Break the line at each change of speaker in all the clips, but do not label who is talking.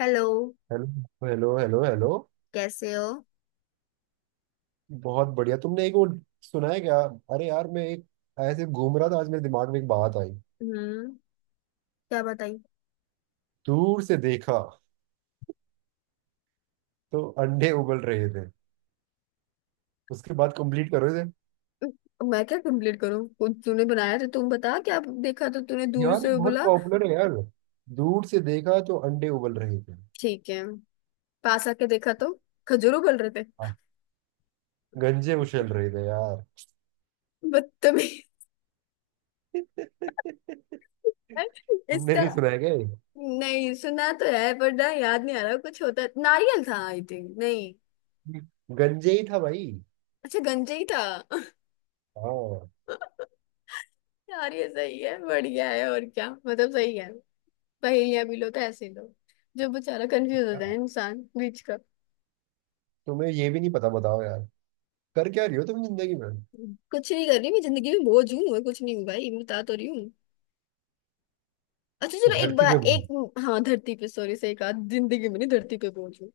Hello.
Hello. Hello hello hello.
कैसे हो?
बहुत बढ़िया। तुमने एक वो सुना है क्या? अरे यार, मैं एक ऐसे घूम रहा था, आज मेरे दिमाग में एक बात आई।
हम्म, क्या बताई?
दूर से देखा तो अंडे उबल रहे थे। उसके बाद कंप्लीट करो इसे।
अब मैं क्या कंप्लीट करूं, खुद तूने बनाया, तो तुम बता क्या देखा, तो तूने दूर
यार ये
से
बहुत
बोला।
पॉपुलर है यार। दूर से देखा तो अंडे उबल रहे थे।
ठीक है, पास आके देखा तो खजूरों गल रहे थे।
हाँ, गंजे उछल रहे थे यार।
बदतमीज।
तुमने
इसका।
नहीं सुना है क्या ये?
नहीं सुना तो है पर ना, याद नहीं आ रहा, कुछ होता नारियल था आई थिंक, नहीं।
गंजे ही था भाई।
अच्छा गंजे ही था।
हाँ।
यार ये सही है, बढ़िया है, और क्या मतलब सही है। पहेलियां भी लो तो ऐसे ही लो, जो बेचारा कंफ्यूज हो जाए इंसान बीच का।
तुम्हें ये भी नहीं पता, बताओ यार। कर क्या रही हो तुम जिंदगी में?
कुछ नहीं कर रही मैं जिंदगी में, बोझ हूँ और कुछ नहीं हूँ भाई, मैं बता तो रही हूँ। अच्छा चलो एक
धरती पे
बार
घूम।
एक। हाँ धरती पे, सॉरी, से एक आध जिंदगी में नहीं, धरती पे बोझ हूँ।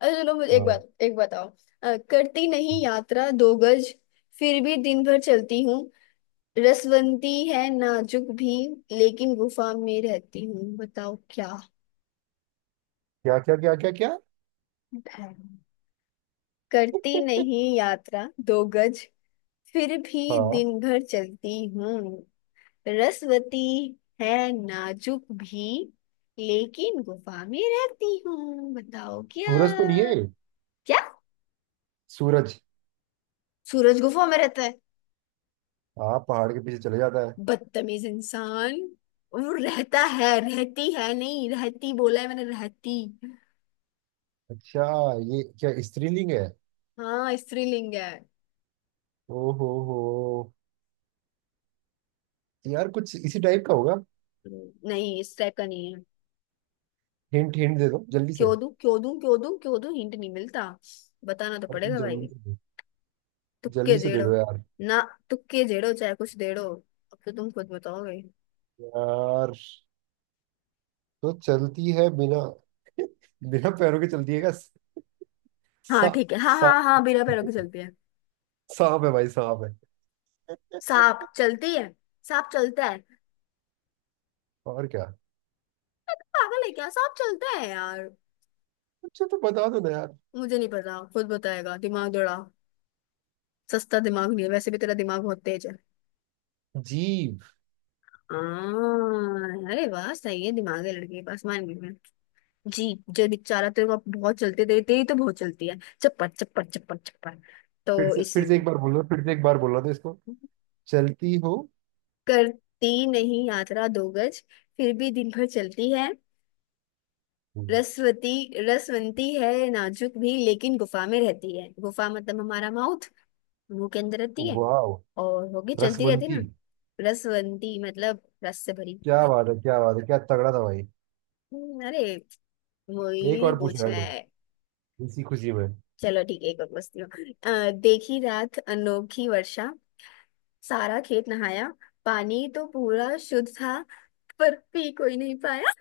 अच्छा चलो मुझे एक
हाँ।
बात एक बताओ। करती नहीं यात्रा दो गज, फिर भी दिन भर चलती हूँ, रसवंती है नाजुक भी, लेकिन गुफा में रहती हूँ, बताओ क्या
क्या क्या क्या क्या क्या।
है। करती नहीं यात्रा दो गज, फिर भी
हाँ,
दिन भर चलती हूँ, रसवती है नाजुक भी, लेकिन गुफा में रहती हूँ, बताओ क्या?
सूरज को नहीं है।
क्या
सूरज।
सूरज गुफा में रहता है?
हाँ, पहाड़ के पीछे चले जाता है।
बदतमीज इंसान। वो रहता है, रहती है नहीं, रहती बोला है मैंने, रहती।
अच्छा, ये क्या स्त्रीलिंग है?
हाँ स्त्रीलिंग है।
ओहो हो। यार कुछ इसी टाइप का होगा।
नहीं इस टाइप का नहीं है।
हिंट हिंट दे दो जल्दी से।
क्यों दूं क्यों दूं क्यों दूं क्यों दूं? हिंट नहीं मिलता, बताना तो
अब तुम
पड़ेगा
जल्दी
भाई।
से दो।
तुक्के
जल्दी से दे
जेड़ो।
दो यार।
ना, तुक्के जेड़ो चाहे कुछ देड़ो, अब तो तुम खुद बताओगे।
यार तो चलती है बिना। बिना पैरों के चलती है क्या?
हाँ
सा।
ठीक है, हाँ
सा।
हाँ हाँ, बिना पैरों की चलती है।
सांप है भाई, सांप है।
सांप चलती है? सांप चलता है, अरे
और क्या।
तू पागल है क्या, सांप चलता है यार?
अच्छा तो बता दो ना यार।
मुझे नहीं पता, खुद बताएगा, दिमाग दौड़ा। सस्ता दिमाग नहीं है, वैसे भी तेरा दिमाग बहुत तेज है।
जीभ।
आ, अरे वाह सही है, दिमाग है लड़के के पास, मान गई मैं। जी। जो बेचारा तेरे को बहुत चलते, तेरी तेरी तो बहुत चलती है, चप्पड़ चप्पड़ चप्पड़ चप्पड़,
फिर
तो
से, फिर से एक
इसीलिए।
बार बोलना, फिर से एक बार बोलना तो इसको। चलती हो।
करती नहीं यात्रा दो गज, फिर भी दिन भर चलती है, रसवती, रसवंती है नाजुक भी, लेकिन गुफा में रहती है। गुफा मतलब हमारा माउथ, मुंह के अंदर रहती है
वाह।
और होगी, चलती रहती है
रसवंती।
ना। रसवंती मतलब रस से भरी।
क्या बात है, क्या बात है, क्या तगड़ा था भाई।
अरे, मोहिनी
एक
ने
और पूछ रहा
पूछा
हूँ,
है।
इसी खुशी में।
चलो ठीक है एक और पूछती हूँ। देखी रात अनोखी वर्षा, सारा खेत नहाया, पानी तो पूरा शुद्ध था, पर पी कोई नहीं पाया।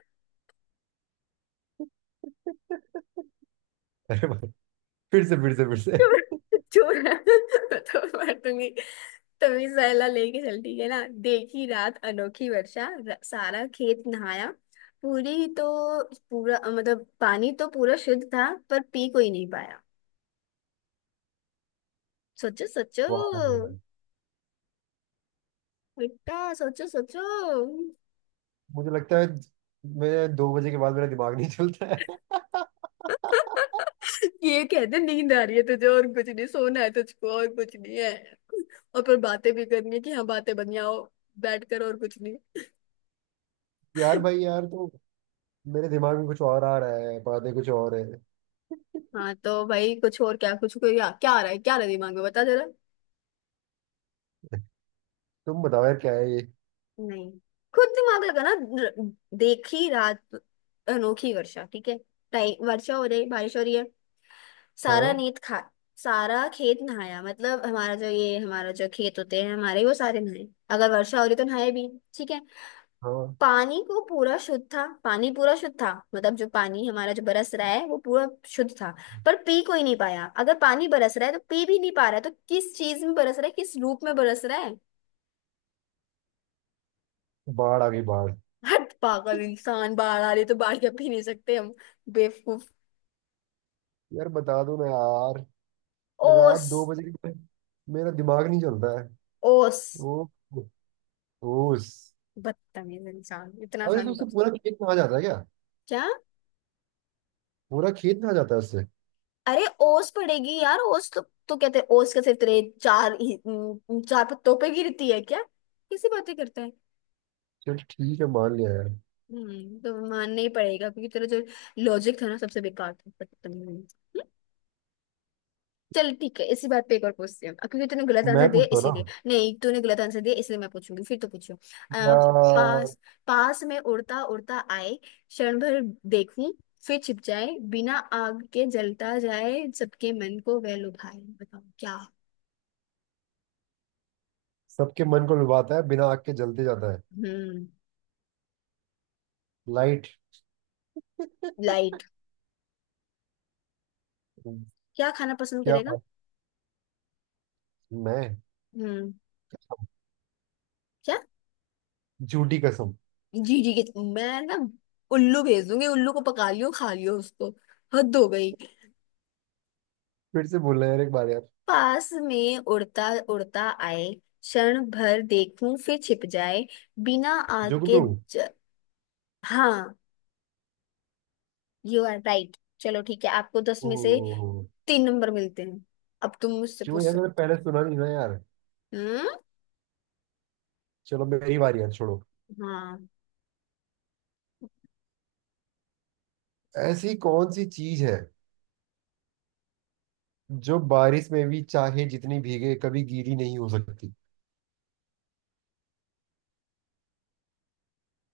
अरे भाई, फिर से फिर से फिर से।
चोर चोर, बताओ। मार दूंगी। तभी सहला लेके चलती है ना। देखी रात अनोखी वर्षा, सारा खेत नहाया, पूरी तो, पूरा मतलब पानी तो पूरा शुद्ध था, पर पी कोई नहीं पाया। सोचो सोचो।
वाह यार, वाह।
बेटा सोचो सोचो।
मुझे लगता है मैं दो बजे के बाद मेरा दिमाग नहीं चलता है।
ये कहते नींद आ रही है तुझे और कुछ नहीं, सोना है तुझको और कुछ नहीं है। और पर बातें भी करनी है कि हाँ बातें बन जाओ बैठ कर, और कुछ नहीं।
यार भाई यार, तो मेरे दिमाग में कुछ और आ रहा है, बातें कुछ और है।
हाँ तो भाई कुछ और क्या, कुछ कोई क्या क्या आ रहा है, क्या आ रहा है दिमाग में, बता जरा।
तुम बताओ यार क्या है ये।
नहीं, खुद दिमाग लगाना। र- देखी रात अनोखी वर्षा, ठीक है, टाइम वर्षा हो रही, बारिश हो रही है। सारा
हाँ।
नेत खा, सारा खेत नहाया, मतलब हमारा जो ये, हमारा जो खेत होते हैं हमारे, वो सारे नहाए। अगर वर्षा हो रही तो नहाए भी, ठीक है।
हाँ,
पानी को पूरा शुद्ध था, पानी पूरा शुद्ध था मतलब जो पानी हमारा जो बरस रहा है वो पूरा शुद्ध था। पर पी कोई नहीं पाया, अगर पानी बरस रहा है तो पी भी नहीं पा रहा है, तो किस चीज में बरस रहा है, किस रूप में बरस रहा है।
बाढ़ आ गई, बाढ़।
हट पागल इंसान, बाढ़ आ रही तो बाढ़ के पी नहीं सकते हम, बेवकूफ।
यार बता दो ना यार। रात
ओस।
दो बजे के बाद मेरा दिमाग नहीं चलता है।
ओस।
ओ। ओस।
बदतमीज इंसान, इतना
अरे तो
आसानी
उससे
पर।
पूरा खेत में आ जाता है क्या?
क्या?
पूरा खेत में आ जाता है उससे।
अरे ओस पड़ेगी यार, ओस तो कहते हैं ओस के सिर्फ तेरे चार पत्तों पे गिरती है क्या? किसी बातें करते हैं।
चल, ठीक है, मान लिया यार।
तो मानना ही पड़ेगा, क्योंकि तेरा जो लॉजिक था ना सबसे बेकार था, बदतमीज इंसान। चल ठीक है, इसी बात पे एक और पूछते हैं अब, क्योंकि तूने गलत आंसर
मैं
दिया
पूछता हूँ
इसीलिए,
ना।
नहीं तूने गलत आंसर दिया इसलिए मैं पूछूंगी, फिर तो पूछो। अ,
क्या
पास, पास में उड़ता उड़ता आए क्षण भर, देखूं फिर छिप जाए, बिना आग के जलता जाए, सबके मन को वह लुभाए, बताओ क्या?
सबके मन को लुभाता है, बिना आग के जलते जाता है?
हम्म।
लाइट।
लाइट। क्या खाना पसंद
क्या
करेगा?
बात। मैं
हम्म, क्या?
झूठी कसम।
जी जी के मैं ना उल्लू भेज दूंगी, उल्लू को पका लियो, खा लियो उसको, हद हो गई।
फिर से बोलना है यार एक बार यार।
पास में उड़ता उड़ता आए, क्षण भर देखूं फिर छिप जाए, बिना आग के
जुगनू।
ज... हाँ, यू आर राइट, चलो ठीक है, आपको दस में से
ओह।
तीन नंबर मिलते हैं। अब तुम मुझसे
क्यों
पूछ
यार,
सकते
मैंने पहले सुना नहीं ना यार।
हो। हम्म।
चलो मेरी बारी यार, छोड़ो।
हाँ।
ऐसी कौन सी चीज है जो बारिश में भी चाहे जितनी भीगे कभी गीली नहीं हो सकती?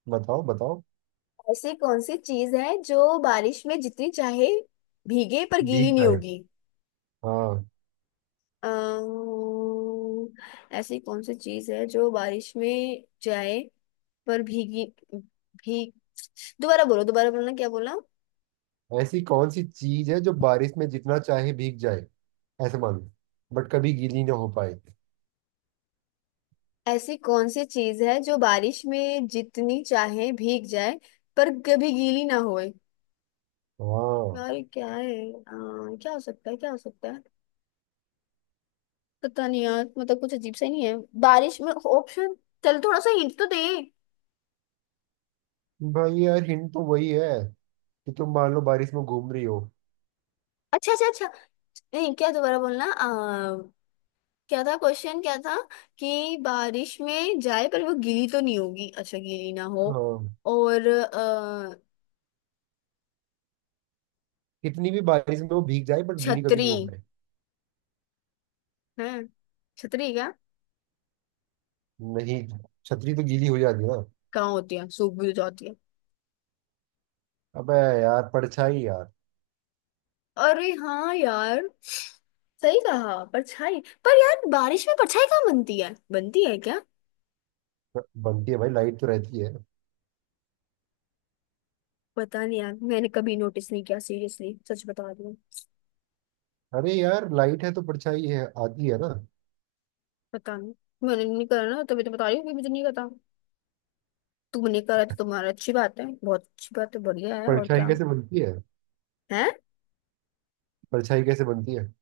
बताओ बताओ।
ऐसी कौन सी चीज है जो बारिश में जितनी चाहे भीगे पर गीली
भीग
नहीं
जाए।
होगी।
हाँ।
अम्म, ऐसी कौन सी चीज है जो बारिश में जाए, पर भीगी, भीग, दोबारा बोलो, दोबारा बोलना क्या बोला।
ऐसी कौन सी चीज है जो बारिश में जितना चाहे भीग जाए, ऐसे मान लो, बट कभी गीली ना हो पाए।
ऐसी कौन सी चीज है जो बारिश में जितनी चाहे भीग जाए, पर कभी गीली ना होए।
हाँ।
यार ये क्या है, क्या हो सकता है, क्या हो सकता है। पता नहीं यार, मतलब कुछ अजीब सा ही नहीं है, बारिश में ऑप्शन। चल थोड़ा सा हिंट तो दे।
भाई यार, हिंट तो वही है कि तुम मान लो बारिश में घूम रही हो।
अच्छा अच्छा अच्छा, नहीं क्या, दोबारा बोलना, क्या था क्वेश्चन क्या था, कि बारिश में जाए पर वो गीली तो नहीं होगी, अच्छा गीली ना हो,
हाँ।
और
कितनी भी बारिश में वो भीग जाए, बट गीली कभी
छतरी
नहीं हो पाए।
है। छतरी क्या,
नहीं, छतरी तो गीली हो जाती है ना।
कहाँ होती है, सूख भी तो जाती है।
अबे, यार परछाई यार।
अरे हाँ यार, सही कहा परछाई। पर यार बारिश में परछाई कहाँ बनती है, बनती है क्या?
बनती है भाई, लाइट तो रहती है।
पता नहीं यार, मैंने कभी नोटिस नहीं किया, सीरियसली सच बता रही हूँ।
अरे यार, लाइट है तो परछाई है, आती है ना।
पता नहीं, मैंने नहीं करा ना, तभी तो बता रही हूँ कि मुझे नहीं पता। तुमने करा तो तुम्हारा अच्छी बात है, बहुत अच्छी बात है, बढ़िया है और
परछाई
क्या
कैसे बनती है?
है।
परछाई कैसे बनती है?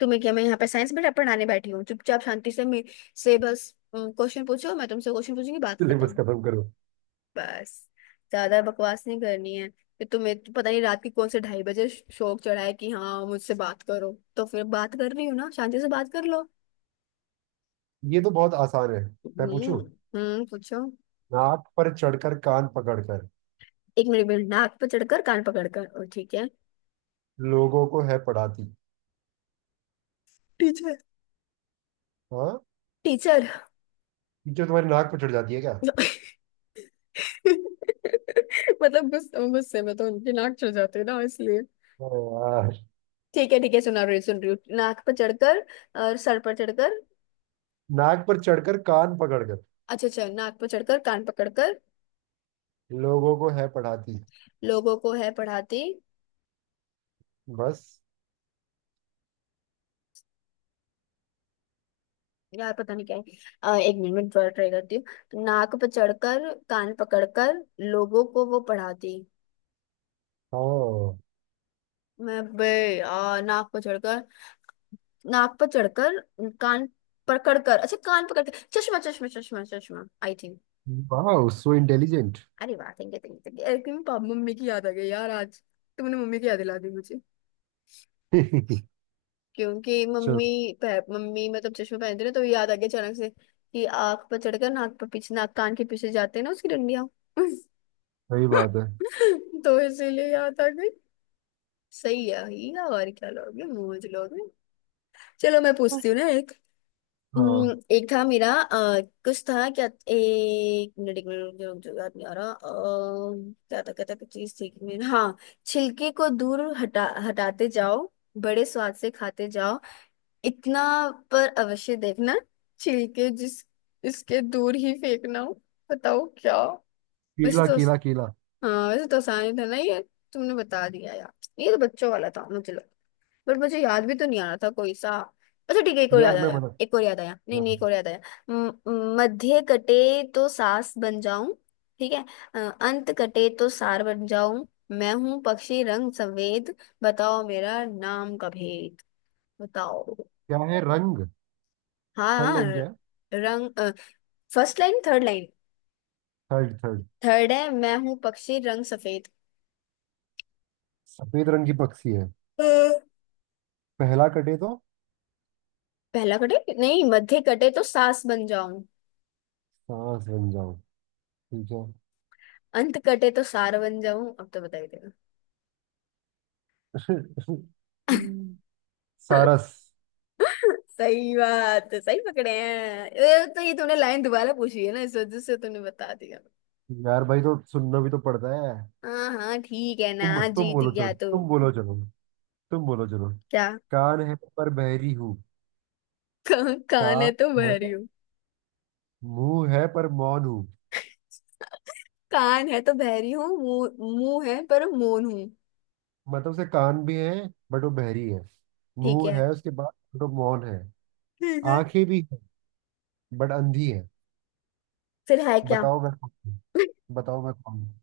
तुम्हें क्या, मैं यहाँ पे साइंस बेटा पढ़ाने बैठी हूँ, चुपचाप शांति से मे से बस क्वेश्चन पूछो, मैं तुमसे क्वेश्चन पूछूंगी, बात
सिलेबस
खत्म।
खत्म करो।
बस, ज्यादा बकवास नहीं करनी है। फिर तुम्हें तो पता नहीं रात के कौन से ढाई बजे शौक चढ़ा है कि हाँ मुझसे बात करो, तो फिर बात कर रही हूँ ना, शांति से बात कर लो।
ये तो बहुत आसान है। मैं
हम्म।
पूछूं।
हम्म, पूछो।
नाक पर चढ़कर कान पकड़कर
एक मिनट एक मिनट, नाक पर चढ़कर कान पकड़कर और ठीक है।
लोगों को है पढ़ाती।
टीचर।
हाँ,
टीचर।
ये क्या तुम्हारी नाक पर चढ़ जाती है क्या?
मतलब गुस्से गुस्से में तो उनकी नाक चढ़ जाती है ना, इसलिए।
अरे यार।
ठीक है ठीक है, सुना रही सुन रही हूँ, नाक पर चढ़कर और सर पर चढ़कर।
नाक पर चढ़कर कान पकड़कर
अच्छा अच्छा, नाक पर चढ़कर कान पकड़कर
लोगों को है पढ़ाती।
लोगों को है पढ़ाती।
बस।
यार पता नहीं क्या है। एक मिनट में थोड़ा ट्राई करती हूँ, नाक पे चढ़कर कान पकड़कर लोगों को वो पढ़ाती।
हाँ।
मैं बे, नाक पर चढ़कर, नाक पर चढ़कर कान पकड़कर, अच्छा कान पकड़कर, चश्मा चश्मा चश्मा चश्मा आई थिंक।
वाह, सो इंटेलिजेंट।
अरे वाह, thank you thank you thank you, papa mummy की याद आ गई यार आज, तुमने मम्मी की याद दिला दी मुझे। क्योंकि
चलो।
मम्मी, मम्मी मतलब चश्मा पहनते ना तो याद आ गया अचानक से, कि आँख पर चढ़कर नाक पर पीछे, नाक कान के पीछे जाते हैं ना उसकी डंडियां।
सही बात है।
तो इसीलिए याद आ गई। सही है ही है, और क्या लोगे मूज लोगे। चलो मैं पूछती हूँ ना एक।
हाँ।
एक था मेरा, कुछ था क्या, एक मिनट एक मिनट, रुक जाओ, याद नहीं आ रहा, क्या था क्या था, कुछ चीज थी मेरा, हाँ। छिलके को दूर हटा हटाते जाओ, बड़े स्वाद से खाते जाओ, इतना पर अवश्य देखना, छिलके जिस इसके दूर ही फेंकना हो, बताओ क्या? वैसे
कीला
तो,
कीला कीला।
हाँ वैसे तो आसानी था ना ये, तुमने बता दिया यार, ये तो बच्चों वाला था मुझे लग, बट मुझे याद भी तो नहीं आ रहा था कोई सा। अच्छा ठीक है, एक और याद
यार मैं
आया,
बना।
एक और याद आया, नहीं नहीं एक
हाँ,
और याद आया। म- मध्य कटे तो सास बन जाऊं, ठीक है, अंत कटे तो सार बन जाऊं, मैं हूं पक्षी रंग सफेद, बताओ मेरा नाम का भेद, बताओ।
क्या है रंग?
हाँ
थर्ड
हाँ,
लाइन क्या है?
रंग, first line, third line,
third third
third है, मैं हूं पक्षी रंग सफेद।
सफेद रंग की पक्षी है। पहला कटे तो
पहला कटे नहीं, मध्य कटे तो सास बन जाऊं,
सांस बन जाओ। ठीक।
अंत कटे तो सार बन जाऊं, अब तो बता ही देना।
है सारस।
सही बात, सही पकड़े हैं ये तो, ये तुमने लाइन दोबारा पूछी है ना इस वजह से तुमने बता दिया।
यार भाई तो सुनना भी तो पड़ता है।
हाँ हाँ ठीक है
तुम
ना,
तुम
जीत
बोलो चलो,
गया तो।
तुम बोलो चलो, तुम बोलो चलो।
क्या?
कान है पर बहरी हूँ।
कान कान है
कान
तो
है।
बहरी हूँ,
मुंह है पर मौन हूँ।
कान है तो बहरी हूँ, मुंह मुंह है पर मौन हूँ।
मतलब उसे कान भी है, बट वो बहरी है।
ठीक
मुंह
है।
है उसके बाद। बट वो मौन है।
ठीक है।
आंखें भी है, बट अंधी है।
फिर है क्या?
बताओ मैं कौन हूँ? बताओ मैं कौन हूँ?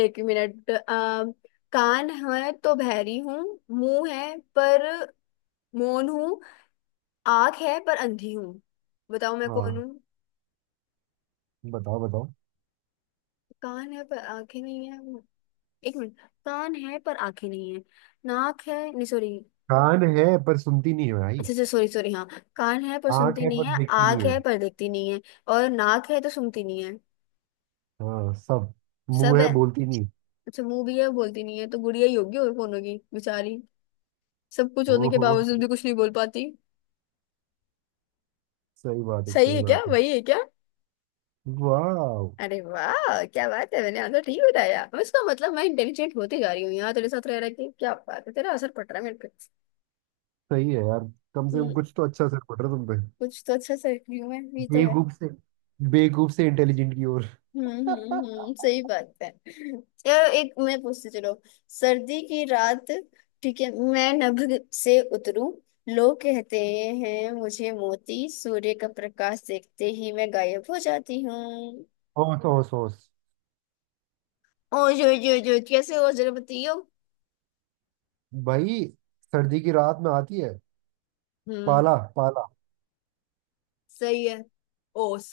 एक मिनट, कान है तो बहरी हूँ, मुंह है पर मौन हूँ, आंख है पर अंधी हूँ, बताओ मैं कौन
हाँ,
हूँ?
बताओ बताओ।
कान है पर आंखें नहीं है, एक मिनट, कान है पर आंखें नहीं है, नाक है नहीं, सॉरी।
कान है पर सुनती नहीं है भाई।
अच्छा अच्छा सॉरी सॉरी, हाँ। कान है पर
आंख
सुनती
है
नहीं
पर
है,
देखती
आंख
नहीं
है
है।
पर देखती नहीं है, और नाक है तो सुनती नहीं है,
हाँ सब। मुंह
सब
है,
है।
बोलती नहीं।
अच्छा मुंह भी है बोलती नहीं है, तो गुड़िया ही होगी, और कौन होगी बेचारी, सब कुछ होने
ओ
के
हो।
बावजूद भी कुछ नहीं बोल पाती।
सही बात है,
सही
सही
है क्या,
बात है।
वही है क्या?
वाह।
अरे वाह क्या बात है, मैंने आंसर ठीक बताया, अब इसका मतलब मैं इंटेलिजेंट होती जा रही हूँ। यहाँ तेरे साथ रह रहा कि क्या बात है, तेरा असर पड़ रहा है मेरे पे।
सही है यार। कम से कम
हम्म।
कुछ तो अच्छा असर पड़ रहा है तुम पे।
कुछ तो अच्छा से ह्यूमन भी तो है।
बेवकूफ से, बेवकूफ से इंटेलिजेंट की ओर।
हम्म, सही बात है, चलो। एक मैं पूछती, चलो। सर्दी की रात, ठीक है, मैं नभ से उतरूं, लोग कहते हैं मुझे मोती। सूर्य का प्रकाश देखते ही मैं गायब हो जाती हूँ।
होश होश होश।
ओ जो जो जो कैसे हो, जरा बताइयो।
भाई, सर्दी की रात में आती है।
हम्म,
पाला पाला।
सही है। ओस।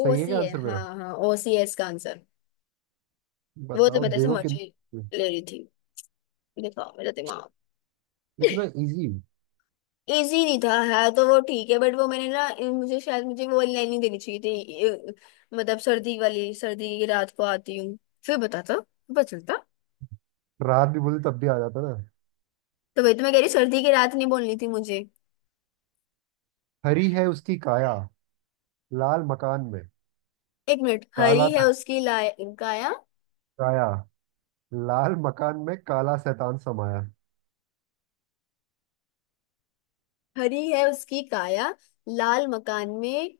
ओ
है
सी
क्या
है,
आंसर मेरा?
हाँ हाँ, ओ सी है इसका आंसर। वो तो
बताओ
मैं जैसे
देखो
मजे
कितना
ले रही थी, दिखाओ मेरा दिमाग।
इतना इजी।
इजी नहीं था, है तो वो ठीक है, बट वो मैंने ना, मुझे शायद मुझे वो लाइन नहीं देनी चाहिए थी। मतलब सर्दी वाली, सर्दी की रात को आती हूँ फिर बताता, पता चलता।
रात भी बोलते तब भी आ जाता ना।
तो वही तो मैं कह रही, सर्दी की रात नहीं बोलनी थी मुझे।
हरी है उसकी काया, लाल मकान में
एक मिनट,
काला।
हरी है उसकी लाय, काया।
काया। लाल मकान में काला शैतान समाया।
हरी है उसकी काया, लाल मकान में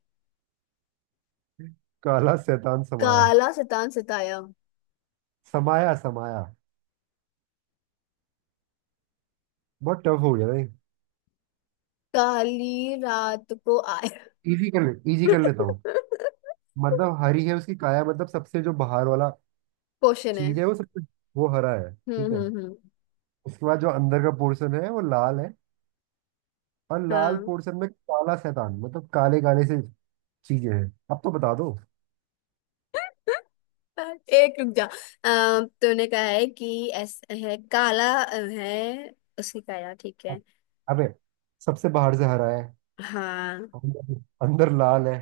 काला शैतान समाया।
काला शैतान सताया,
समाया समाया। बहुत टफ हो गया नहीं?
काली रात को आया।
इजी कर ले, इजी कर लेता हूँ। मतलब हरी है उसकी काया मतलब सबसे जो बाहर वाला
क्वेश्चन है।
चीज है वो सबसे, वो हरा है, ठीक है।
हम्म।
उसके बाद जो अंदर का पोर्शन है वो लाल है। और लाल
हाँ।
पोर्शन में काला शैतान मतलब काले काले से चीजें हैं। अब तो बता दो।
एक रुक जा, तूने कहा है कि ऐसा है, काला है उसकी काया, ठीक है।
अब- अबे सबसे बाहर से हरा है।
हाँ।
अंदर, अंदर लाल है।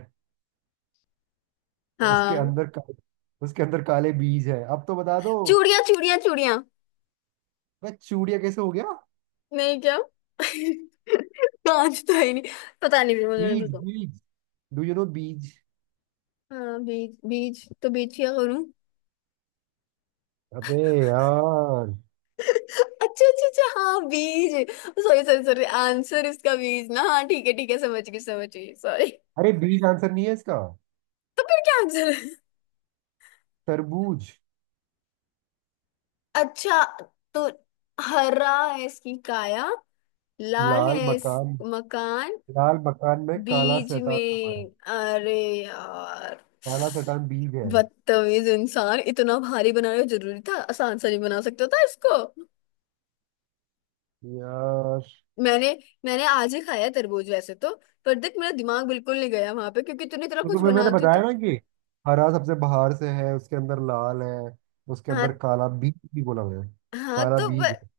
और उसके
हाँ।
अंदर का, उसके अंदर काले बीज है। अब तो बता दो।
चूड़ियां चूड़ियां चूड़ियां।
मैं चूड़िया कैसे हो गया?
नहीं क्या। कांच तो है ही नहीं। पता नहीं, फिर मुझे नहीं
बीज
पता।
बीज। डू यू नो बीज?
हाँ बीज, बीज तो बीज क्या करूं।
अबे यार।
अच्छा अच्छा अच्छा, हाँ बीज, सॉरी सॉरी सॉरी, आंसर इसका बीज ना, हाँ ठीक है, ठीक है समझ गई, समझ गई, सॉरी।
अरे बीज आंसर नहीं है इसका।
क्या आंसर है?
तरबूज।
अच्छा। तो हरा है इसकी काया, लाल
लाल
है इस
मकान।
मकान,
लाल मकान में काला
बीज
शैतान समा
में।
है।
अरे यार,
काला शैतान बीज है।
बदतमीज इंसान, इतना भारी बनाना जरूरी था? आसान सा नहीं बना सकता था इसको?
यार,
मैंने, मैंने आज ही खाया है तरबूज वैसे तो, पर देख मेरा दिमाग बिल्कुल नहीं गया वहां पे, क्योंकि तूने इतना
तो
कुछ
तुम्हें
बना
मैंने
दिया
बताया
था।
ना कि हरा सबसे बाहर से है, उसके अंदर लाल है, उसके
हाँ।
अंदर काला बीज भी बोला हुआ है।
हाँ
काला
तो
बीज है।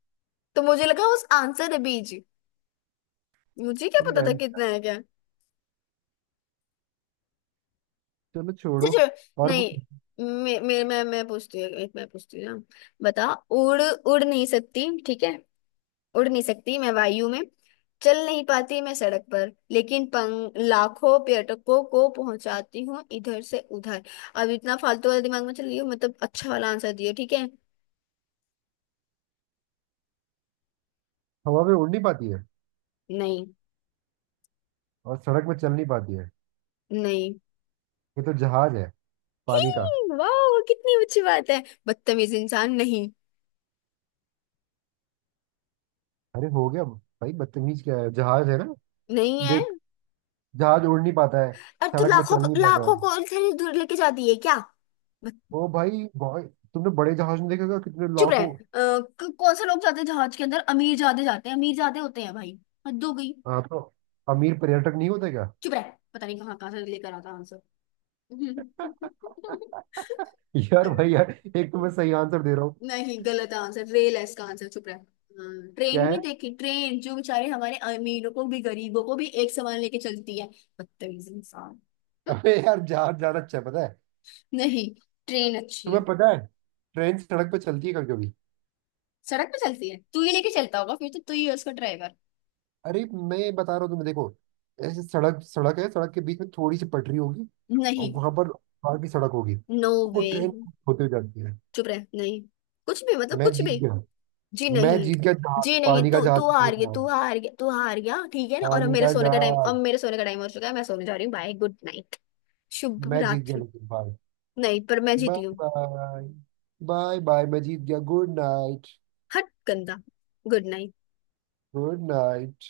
तो मुझे लगा उस आंसर है बीज। मुझे क्या
तुम
पता था,
रहन दो। यार।
कितना है क्या।
चलो
अच्छा
छोड़ो।
छोड़
और वो
नहीं, मैं पूछती हूँ, एक मैं पूछती हूँ ना। बता, उड़ उड़ नहीं सकती, ठीक है। उड़ नहीं सकती मैं वायु में, चल नहीं पाती मैं सड़क पर, लेकिन पंग लाखों पर्यटकों को पहुंचाती हूँ इधर से उधर। अब इतना फालतू वाला दिमाग में चल रही हो, मतलब अच्छा वाला आंसर दियो, ठीक है।
हवा में उड़ नहीं पाती है
नहीं।
और सड़क में चल नहीं पाती है।
नहीं।
ये तो जहाज है,
ही,
पानी का।
वाह कितनी अच्छी बात है, बदतमीज इंसान। नहीं।
अरे हो गया भाई, बदतमीज क्या है, जहाज है ना।
नहीं है।
देख, जहाज उड़ नहीं पाता है,
अब तो
सड़क में
लाखों
चल नहीं पाता
लाखों
है।
को इतनी दूर लेके जाती है क्या।
ओ भाई भाई, तुमने बड़े जहाज में देखा होगा कितने
चुप रहे।
लाखों।
कौन से लोग जाते हैं जहाज के अंदर? अमीर ज्यादा जाते हैं, अमीर ज्यादा होते हैं भाई। हद हो गई।
हाँ तो अमीर पर्यटक नहीं होते क्या?
चुप रहे। पता नहीं कहाँ कहाँ से लेकर आता आंसर।
यार भाई यार, एक तो मैं सही आंसर दे रहा हूँ।
नहीं, गलत आंसर। रेल है इसका आंसर, चुप रहे। हाँ, ट्रेन
क्या है?
नहीं देखी? ट्रेन जो बेचारे हमारे अमीरों को भी, गरीबों को भी एक समान लेके चलती है। बदतमीज इंसान। हम्म,
अरे यार, जहाज ज्यादा अच्छा है, पता है।
नहीं। ट्रेन अच्छी
तुम्हें
है।
पता है, ट्रेन सड़क पे चलती है कभी कभी।
सड़क पे चलती है? तू ही लेके चलता होगा फिर, तो तू ही है उसका ड्राइवर।
अरे, मैं बता रहा हूँ तुम्हें, देखो। ऐसे सड़क, सड़क है, सड़क के बीच में थोड़ी सी पटरी होगी और
नहीं,
वहां पर बाहर की सड़क होगी,
नो
वो
वे,
ट्रेन होते हुए जाती है।
चुप रह। नहीं कुछ भी, मतलब
मैं
कुछ
जीत
भी।
गया।
जी
मैं
नहीं।
जीत गया,
जी
जहाज,
नहीं,
पानी का
तू
जहाज।
तू हार गई, तू हार गया, तू हार गया, ठीक है ना। और अब
पानी
मेरे
का
सोने का टाइम, अब
जहाज।
मेरे सोने का टाइम हो चुका है, मैं सोने जा रही हूँ। Bye, good night. शुभ
मैं जीत गया,
रात्रि।
लेकिन बाय।
नहीं, पर मैं
बाय
जीती हूँ।
बाय। बाय बाय, मैं जीत गया। Good night.
हट गंदा। Good night.
Good night.